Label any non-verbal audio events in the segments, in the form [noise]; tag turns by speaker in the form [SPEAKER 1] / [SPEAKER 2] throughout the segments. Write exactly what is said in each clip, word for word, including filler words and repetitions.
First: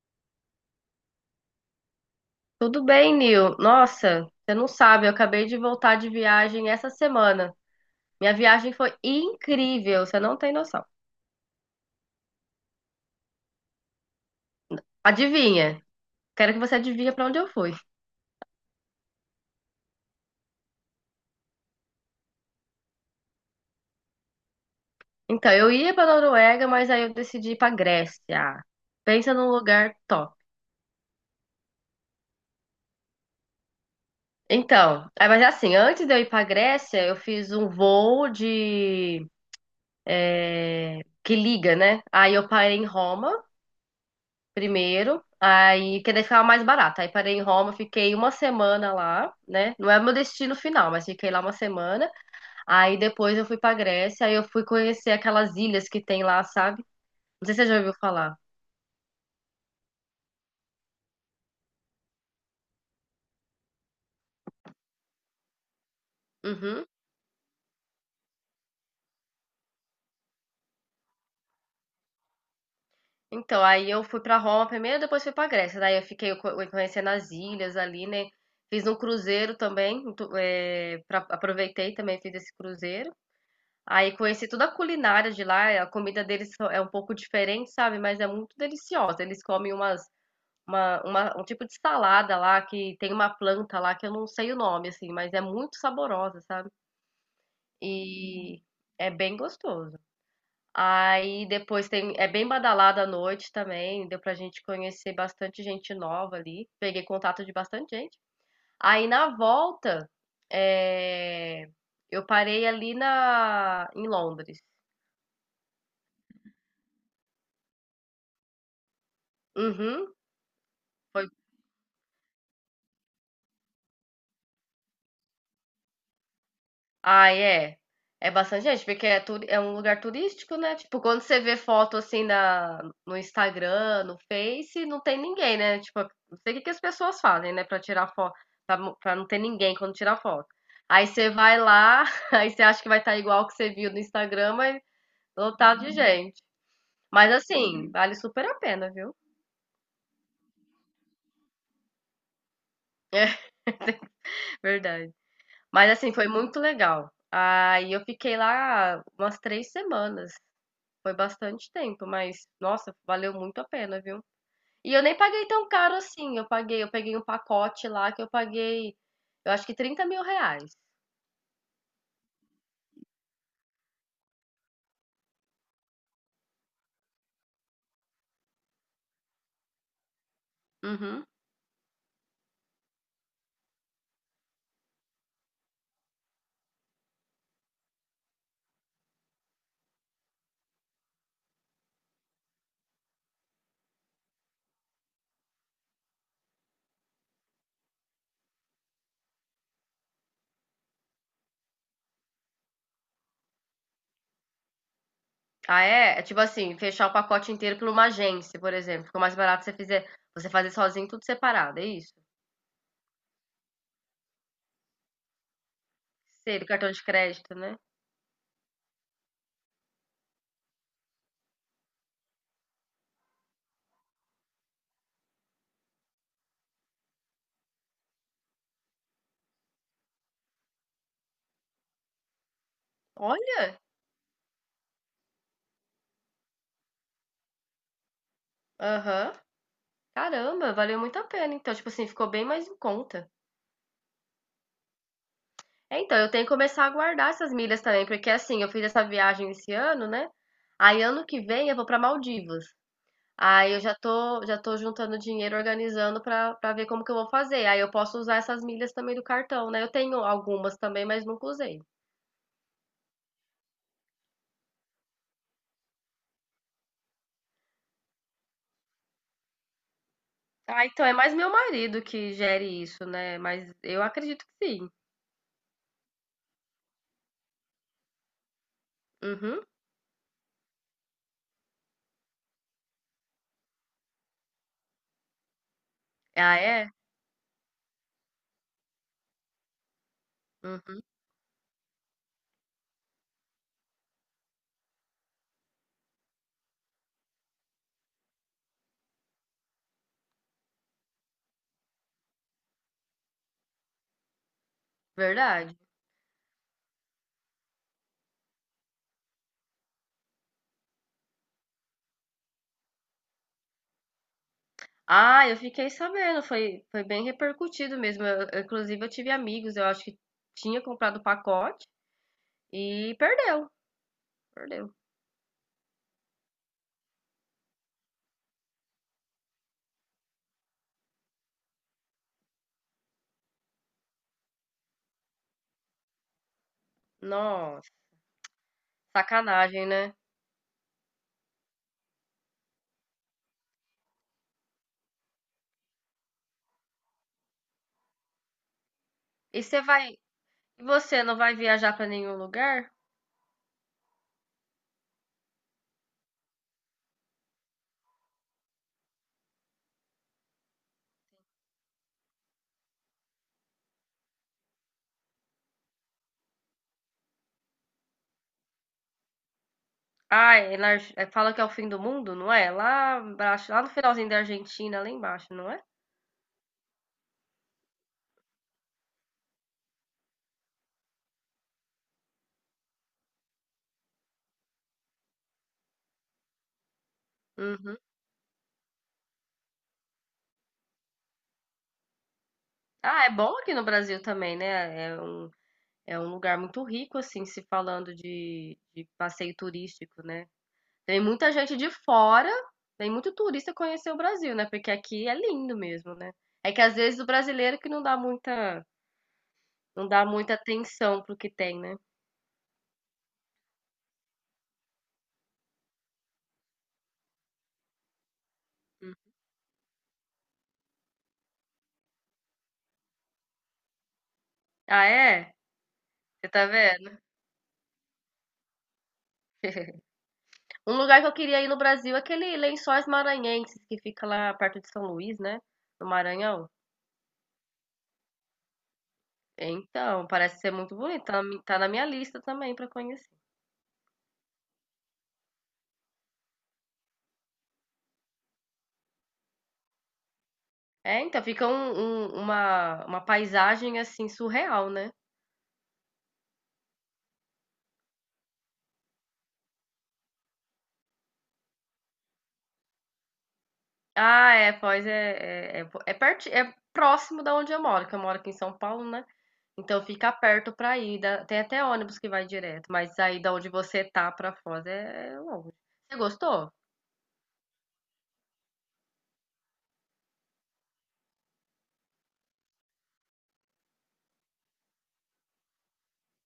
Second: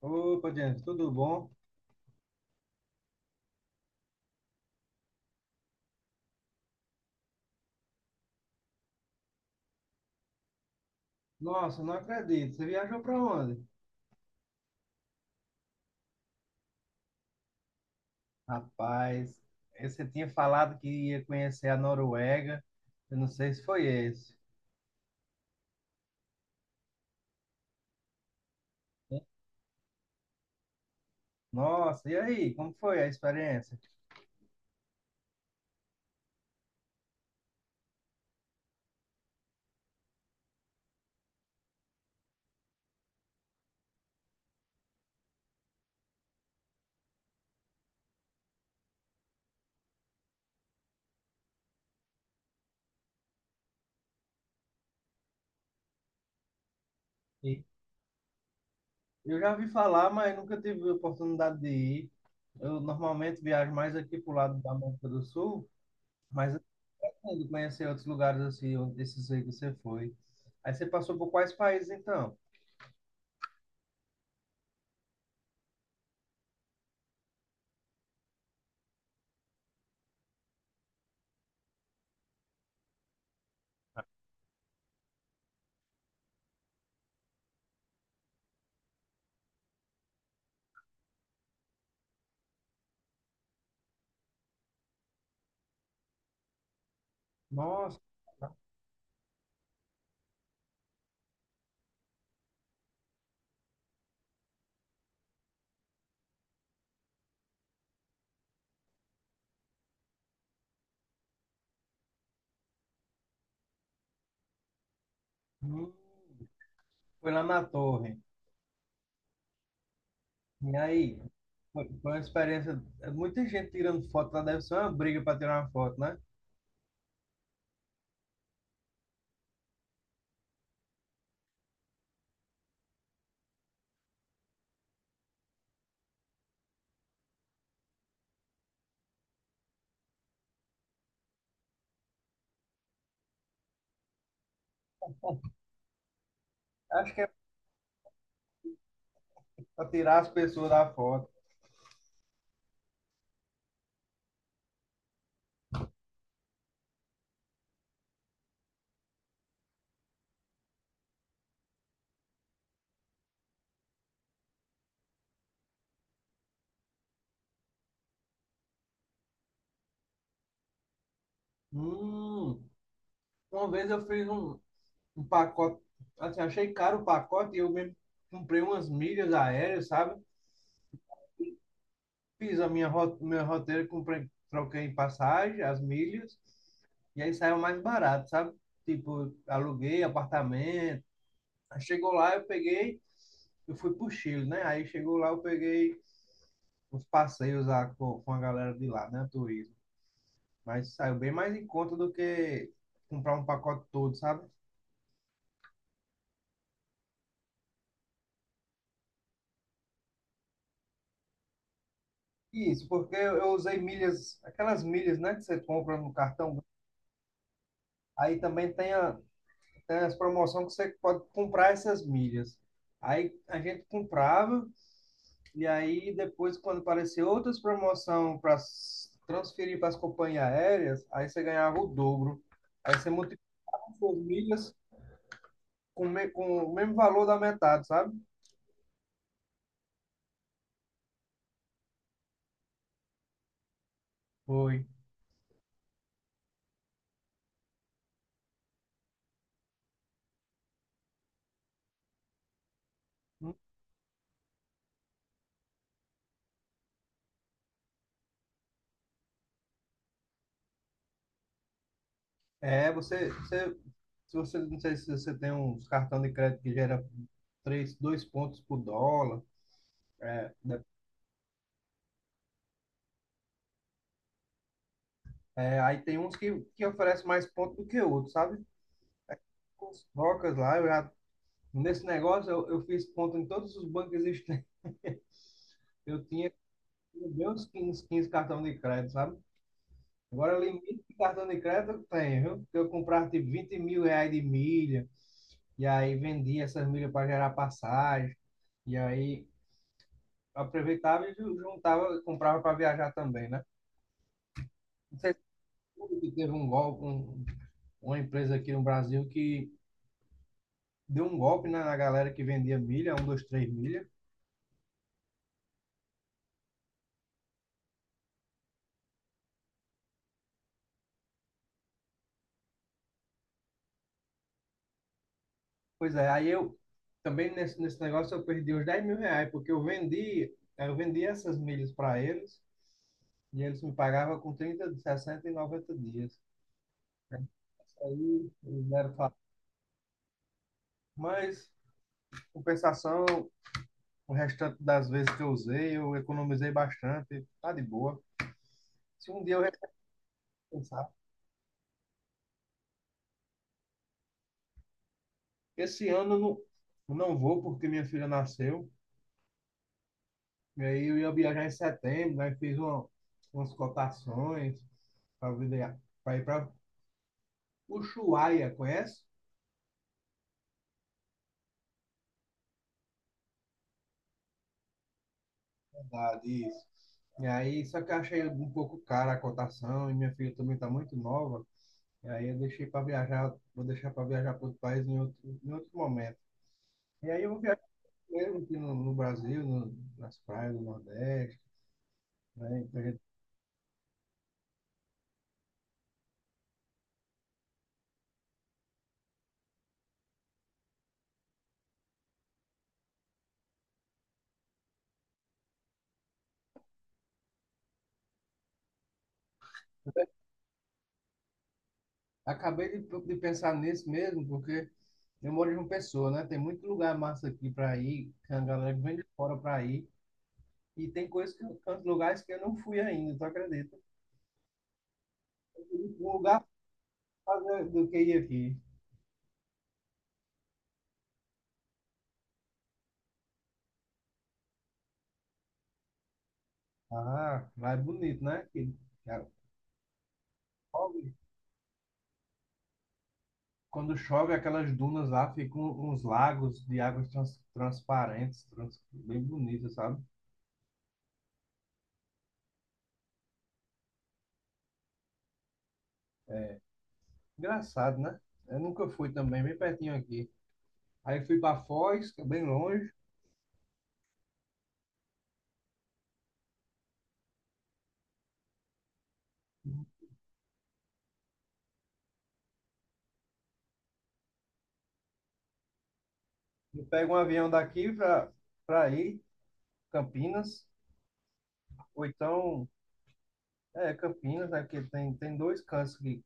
[SPEAKER 1] Opa, Diante, tudo bom?
[SPEAKER 2] Tudo bem, Nil? Nossa, você não sabe, eu acabei de voltar de viagem essa semana. Minha viagem foi incrível, você não tem noção.
[SPEAKER 1] Nossa, não acredito. Você viajou para onde?
[SPEAKER 2] Adivinha? Quero que você adivinhe para onde eu fui.
[SPEAKER 1] Rapaz, eh, você tinha falado que ia conhecer a Noruega. Eu não sei se foi esse.
[SPEAKER 2] Então, eu ia para Noruega, mas aí eu decidi ir para Grécia. Pensa num lugar top.
[SPEAKER 1] Nossa, e aí? Como foi a experiência?
[SPEAKER 2] Então, é, mas é assim, antes de eu ir para Grécia, eu fiz um voo de é, que liga, né? Aí eu parei em Roma primeiro, aí que daí ficava mais barato. Aí parei em Roma, fiquei uma semana lá, né? Não é meu destino final, mas fiquei lá uma semana. Aí depois eu fui pra Grécia, aí eu fui conhecer aquelas ilhas que tem lá, sabe? Não sei
[SPEAKER 1] E
[SPEAKER 2] se você já ouviu falar.
[SPEAKER 1] Eu já ouvi falar, mas nunca tive a oportunidade de ir. Eu normalmente viajo mais aqui pro lado da América do Sul, mas eu
[SPEAKER 2] Uhum.
[SPEAKER 1] pretendo conhecer outros lugares assim, onde- desses aí que você foi. Aí você passou por quais países então?
[SPEAKER 2] Então, aí eu fui pra Roma primeiro, depois fui pra Grécia. Daí eu fiquei co- conhecendo as ilhas ali, né? Fiz um cruzeiro também, tu- é, pra- aproveitei também, fiz esse cruzeiro. Aí conheci toda a culinária de lá, a comida deles só- é um pouco diferente, sabe? Mas é muito deliciosa. Eles comem umas, uma, uma- um tipo de salada lá, que tem uma planta lá que eu não sei o nome, assim, mas é muito saborosa, sabe?
[SPEAKER 1] Nossa,
[SPEAKER 2] E é bem gostoso. Aí depois tem, é bem badalada à noite também, deu pra gente conhecer bastante gente nova ali. Peguei contato de bastante gente. Aí na volta, é, eu parei ali na, em Londres.
[SPEAKER 1] hum, foi lá na Torre.
[SPEAKER 2] Uhum.
[SPEAKER 1] E aí,
[SPEAKER 2] Foi
[SPEAKER 1] foi foi uma experiência. é Muita gente tirando foto lá, deve ser uma briga para tirar uma foto, né?
[SPEAKER 2] Ah é. É bastante gente, porque é, turi- é um lugar turístico, né? Tipo, quando você vê foto assim na, no Instagram, no Face, não tem ninguém, né? Tipo, não sei o que que as pessoas fazem, né? Pra tirar foto, pra, mo- pra não ter ninguém quando tirar foto. Aí você vai lá, [laughs] aí você acha que vai estar igual o que você viu no Instagram, mas lotado de gente.
[SPEAKER 1] Acho que é
[SPEAKER 2] Mas assim, vale super a pena, viu?
[SPEAKER 1] para tirar as pessoas da foto.
[SPEAKER 2] [laughs] Verdade. Mas assim, foi muito legal. Aí eu fiquei lá umas três semanas. Foi bastante tempo, mas nossa, valeu muito a pena, viu? E eu nem paguei tão caro assim. Eu paguei, eu peguei um pacote lá que eu paguei, eu acho que trinta mil reais.
[SPEAKER 1] Hum, uma vez eu fiz um, um pacote, assim, achei caro o pacote e eu mesmo comprei umas milhas aéreas, sabe?
[SPEAKER 2] Uhum.
[SPEAKER 1] Fiz a minha ro- meu roteiro, comprei, troquei em passagem, as milhas, e aí saiu mais barato, sabe? Tipo, aluguei apartamento. Aí chegou lá, eu peguei, eu fui pro Chile, né? Aí chegou lá, eu peguei uns passeios lá com, com a galera de lá, né? Turismo. Mas saiu bem mais em conta do que comprar um pacote todo, sabe?
[SPEAKER 2] Ah, é? É tipo assim, fechar o pacote inteiro por uma agência, por exemplo. Ficou mais barato você fizer, você fazer sozinho tudo separado, é isso?
[SPEAKER 1] Isso, porque eu eu usei milhas, aquelas milhas, né, que você compra no
[SPEAKER 2] Sei,
[SPEAKER 1] cartão.
[SPEAKER 2] do cartão de crédito, né?
[SPEAKER 1] Aí também tem, a, tem as promoções que você pode comprar essas milhas. Aí a gente comprava, e aí depois, quando apareceu outras promoções para transferir para as companhias aéreas, aí você ganhava o dobro. Aí você
[SPEAKER 2] Olha!
[SPEAKER 1] multiplicava suas milhas com, me- com o mesmo valor da metade, sabe?
[SPEAKER 2] Aham. Caramba, valeu muito a pena. Então, tipo assim, ficou bem mais em conta.
[SPEAKER 1] Foi.
[SPEAKER 2] É, então, eu tenho que começar a guardar essas milhas também, porque assim, eu fiz essa viagem esse ano, né? Aí ano que vem eu vou para Maldivas. Aí eu já tô, já tô juntando dinheiro, organizando para para ver como que eu vou fazer. Aí eu posso usar essas milhas também do cartão, né? Eu tenho algumas também, mas nunca usei.
[SPEAKER 1] É, você, você, se você, não sei se você tem uns cartão de crédito que gera três, dois pontos por dólar. É, de-
[SPEAKER 2] Ah, então é mais meu marido que gere isso, né? Mas eu acredito que sim.
[SPEAKER 1] é, aí tem uns que, que oferece mais pontos do que outros, sabe?
[SPEAKER 2] Uhum.
[SPEAKER 1] Com os trocas lá, eu já, nesse negócio eu, eu fiz ponto em todos os bancos existentes. Eu tinha
[SPEAKER 2] Ah, é?
[SPEAKER 1] bem uns quinze 15 cartão de crédito, sabe? Agora,
[SPEAKER 2] Uhum.
[SPEAKER 1] limite de cartão de crédito eu tenho, viu? Porque eu comprava tipo vinte mil reais de milha, e aí vendia essas milhas para gerar passagem, e aí aproveitava e juntava, comprava para viajar também, né? Não sei se
[SPEAKER 2] Verdade.
[SPEAKER 1] você viu que teve um golpe, um- uma empresa aqui no Brasil que deu um golpe né, na galera que vendia milha, um, dois, três milha.
[SPEAKER 2] Ah, eu fiquei sabendo, foi, foi bem repercutido mesmo. Eu- eu, inclusive, eu tive amigos, eu acho que tinha comprado o pacote. E perdeu, perdeu.
[SPEAKER 1] Pois é, aí eu também nesse, nesse negócio eu perdi uns dez mil reais, porque eu vendi, eu vendi essas milhas para eles e eles me pagavam com trinta, sessenta e noventa dias.
[SPEAKER 2] Nossa,
[SPEAKER 1] Isso aí eles deram. pra-
[SPEAKER 2] sacanagem, né?
[SPEAKER 1] Mas, compensação, o restante das vezes que eu usei, eu economizei bastante, tá de boa. Se um dia
[SPEAKER 2] E
[SPEAKER 1] eu
[SPEAKER 2] você vai, e
[SPEAKER 1] repensar.
[SPEAKER 2] você não vai viajar pra nenhum lugar?
[SPEAKER 1] Esse ano eu não, eu não vou, porque minha filha nasceu. E aí eu ia viajar em setembro, aí fiz uma, umas cotações para ir para Ushuaia, conhece?
[SPEAKER 2] Ah, é na Arge- é, fala que é o fim do mundo, não é? Lá embaixo, lá no finalzinho da Argentina, lá embaixo, não é?
[SPEAKER 1] Da, disso. E aí, só que eu achei um pouco cara a cotação, e minha filha também está muito nova. E aí eu deixei para viajar, vou deixar para viajar para outro país em outro, em outro momento. E aí eu vou viajar
[SPEAKER 2] Uhum.
[SPEAKER 1] mesmo aqui no, no Brasil, no, nas praias do Nordeste, né? Então a
[SPEAKER 2] Ah, é bom aqui no Brasil também, né? É um, é um lugar muito rico, assim, se falando de, de passeio turístico, né? Tem muita gente de fora, tem muito turista conhecer o Brasil, né? Porque aqui é lindo mesmo, né? É que às vezes o brasileiro que não dá muita Não dá muita atenção pro que tem, né.
[SPEAKER 1] Acabei de, de pensar nisso mesmo, porque eu moro em uma pessoa, né? Tem muito lugar massa aqui para ir, que a galera que vem
[SPEAKER 2] Hum.
[SPEAKER 1] de fora para ir, e tem coisas que eu, tantos lugares que eu não fui ainda, tu acredita?
[SPEAKER 2] Ah, é?
[SPEAKER 1] Um
[SPEAKER 2] Você
[SPEAKER 1] lugar
[SPEAKER 2] tá
[SPEAKER 1] pra
[SPEAKER 2] vendo?
[SPEAKER 1] fazer do que ir aqui.
[SPEAKER 2] Um lugar que eu queria ir no Brasil é aquele Lençóis Maranhenses, que fica lá perto de São Luís, né, no Maranhão.
[SPEAKER 1] Ah, lá é bonito, né? Que, cara,
[SPEAKER 2] Então, parece ser muito
[SPEAKER 1] chove.
[SPEAKER 2] bonito, tá na mi tá na minha lista também pra conhecer.
[SPEAKER 1] Quando chove, aquelas dunas lá ficam uns lagos de águas trans, transparentes, trans, bem bonitas, sabe?
[SPEAKER 2] É, então, fica um um uma uma paisagem, assim, surreal, né.
[SPEAKER 1] É, engraçado, né? Eu nunca fui também, bem pertinho aqui. Aí fui para Foz, que é bem longe.
[SPEAKER 2] Ah, é, pois é é é é perti é próximo da onde eu moro, que eu moro aqui em São Paulo, né. Então fica perto pra ir, dá tem até ônibus que vai direto, mas aí da onde você tá pra Foz é é longe. Você gostou?
[SPEAKER 1] Eu pego um avião daqui para para ir, Campinas, ou então, é, Campinas, né? Porque tem, tem dois cantos que,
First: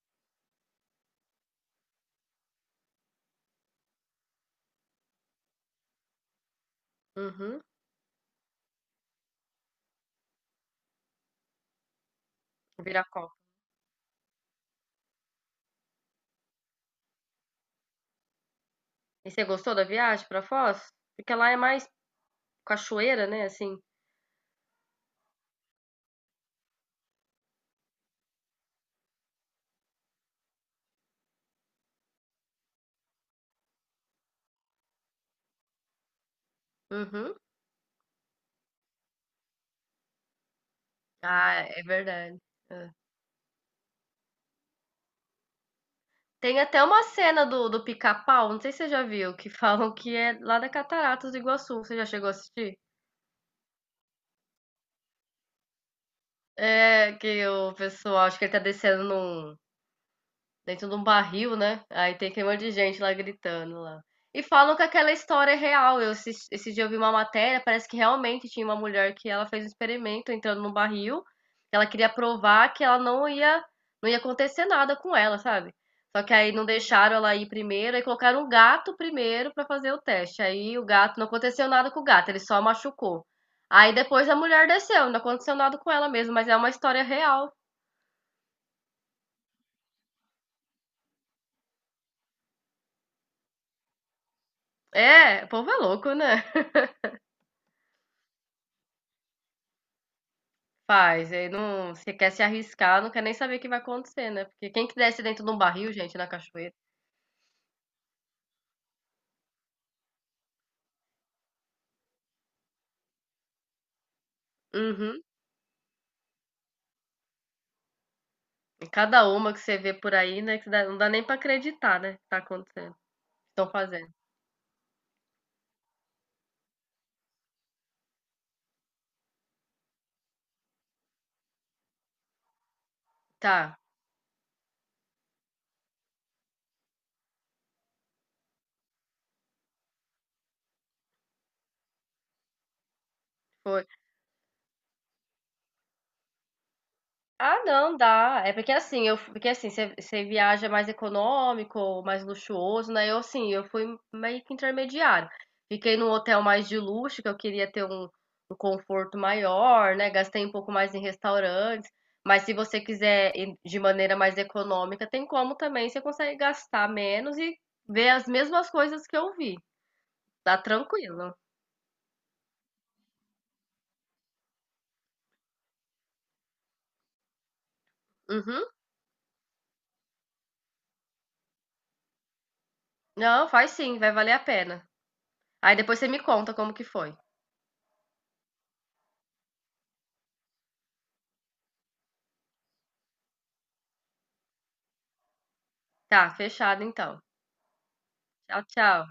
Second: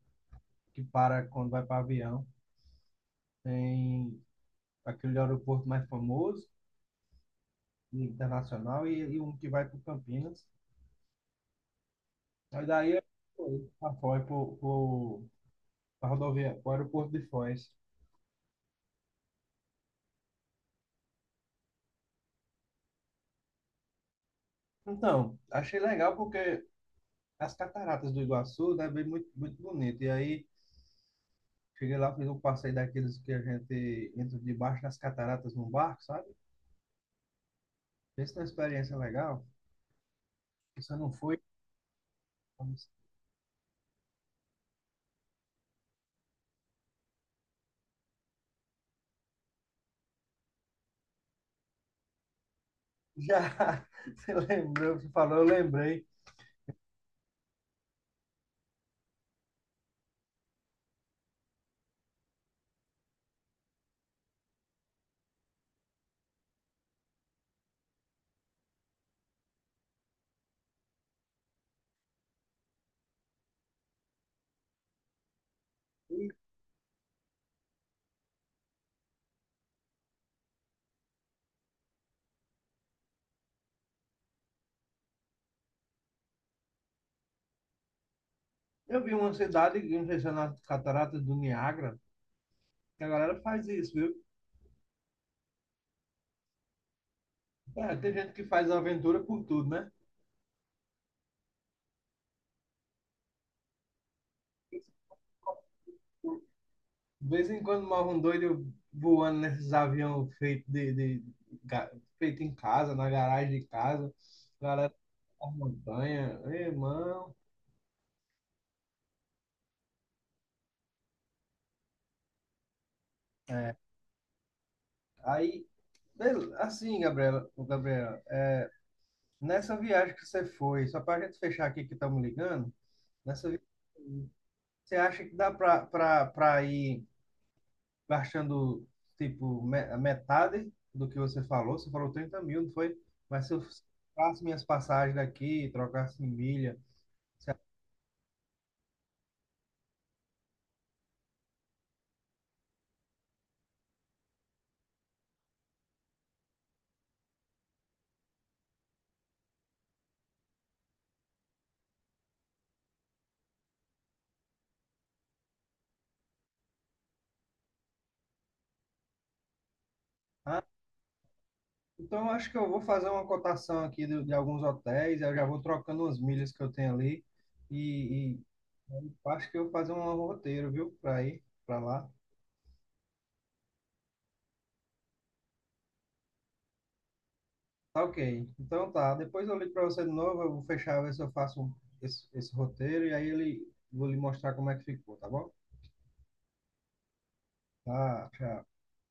[SPEAKER 1] que para quando vai para avião. Tem aquele aeroporto mais famoso,
[SPEAKER 2] Uhum,
[SPEAKER 1] internacional, e, e um que vai para Campinas. Aí daí eu
[SPEAKER 2] Viracopos.
[SPEAKER 1] fui para Foz, para rodovia, para o aeroporto de Foz.
[SPEAKER 2] E você gostou da viagem pra Foz? Porque lá é mais cachoeira, né, assim.
[SPEAKER 1] Então, achei legal porque as cataratas do Iguaçu, né, bem muito, muito bonito. E aí, cheguei lá, fiz um passeio daqueles que a gente entra debaixo das cataratas num barco, sabe?
[SPEAKER 2] Uhum.
[SPEAKER 1] Pensa numa experiência legal. Você não foi,
[SPEAKER 2] Ah, é verdade. É. Tem até uma cena do, do Pica-Pau, não sei se você já viu, que [laughs] falam que é lá da Cataratas do Iguaçu. Você já chegou a assistir?
[SPEAKER 1] já [laughs] você lembrou, você falou, eu lembrei.
[SPEAKER 2] É, que o pessoal, acho que ele tá descendo num, dentro de um barril, né? Aí tem aquele monte de gente lá gritando lá. E falam que aquela história é real. Eu, esse, esse dia eu vi uma matéria, parece que realmente tinha uma mulher que ela fez um experimento entrando num barril. Ela queria provar que ela não ia, não ia acontecer nada com ela, sabe? Só que aí não deixaram ela ir primeiro, aí colocaram um gato primeiro pra fazer o teste. Aí o gato, não aconteceu nada com o gato, ele só machucou. Aí depois a mulher desceu, não aconteceu nada com ela mesmo, mas é uma história real.
[SPEAKER 1] Eu vi uma cidade, não sei se é nas cataratas do Niágara, que a galera faz isso, viu?
[SPEAKER 2] É, o povo é louco, né?
[SPEAKER 1] É, tem gente que faz aventura por tudo, né?
[SPEAKER 2] Faz, aí não, você quer se arriscar, não quer nem saber o que vai acontecer, né? Porque quem que desce dentro de um barril, gente, na cachoeira?
[SPEAKER 1] De vez em quando morre um doido voando nesses aviões feitos de, de, ga- feito em casa, na garagem de casa, a galera
[SPEAKER 2] Uhum.
[SPEAKER 1] na montanha, irmão.
[SPEAKER 2] E cada uma que você vê por aí, né? Que dá- não dá nem pra acreditar, né? Que tá acontecendo, que estão fazendo.
[SPEAKER 1] Aí, bel- assim, Gabriela, Gabriela, é, nessa viagem que você foi, só para a gente fechar aqui que estamos ligando, nessa viagem,
[SPEAKER 2] Tá,
[SPEAKER 1] você acha que dá para ir gastando, tipo, me- a metade do que você falou? Você falou trinta mil, não foi? Mas se eu
[SPEAKER 2] foi.
[SPEAKER 1] faço minhas passagens daqui, trocasse em milha. Você
[SPEAKER 2] Ah, não, dá. É porque assim, eu, porque assim, você você viaja mais econômico, mais luxuoso, né? Eu assim, eu fui meio que intermediário. Fiquei num hotel mais de luxo, que eu queria ter um, um conforto maior, né? Gastei um pouco mais em restaurantes. Mas se você quiser ir de maneira mais econômica, tem como também, você consegue gastar menos e ver as mesmas coisas que eu vi. Tá tranquilo.
[SPEAKER 1] Então, eu acho que eu vou fazer uma cotação aqui de, de alguns hotéis, eu já vou trocando umas milhas que eu tenho ali. E, e
[SPEAKER 2] Uhum.
[SPEAKER 1] eu acho que eu vou fazer um roteiro, viu, para ir para lá.
[SPEAKER 2] Não, faz sim, vai valer a pena. Aí depois você me conta como que foi.
[SPEAKER 1] Tá ok. Então tá. Depois eu ligo para você de novo. Eu vou fechar, ver se eu faço um- esse, esse roteiro e aí ele vou lhe mostrar como é que ficou, tá bom?
[SPEAKER 2] Tá, fechado então.
[SPEAKER 1] Tá,
[SPEAKER 2] Tchau,
[SPEAKER 1] tchau.
[SPEAKER 2] tchau.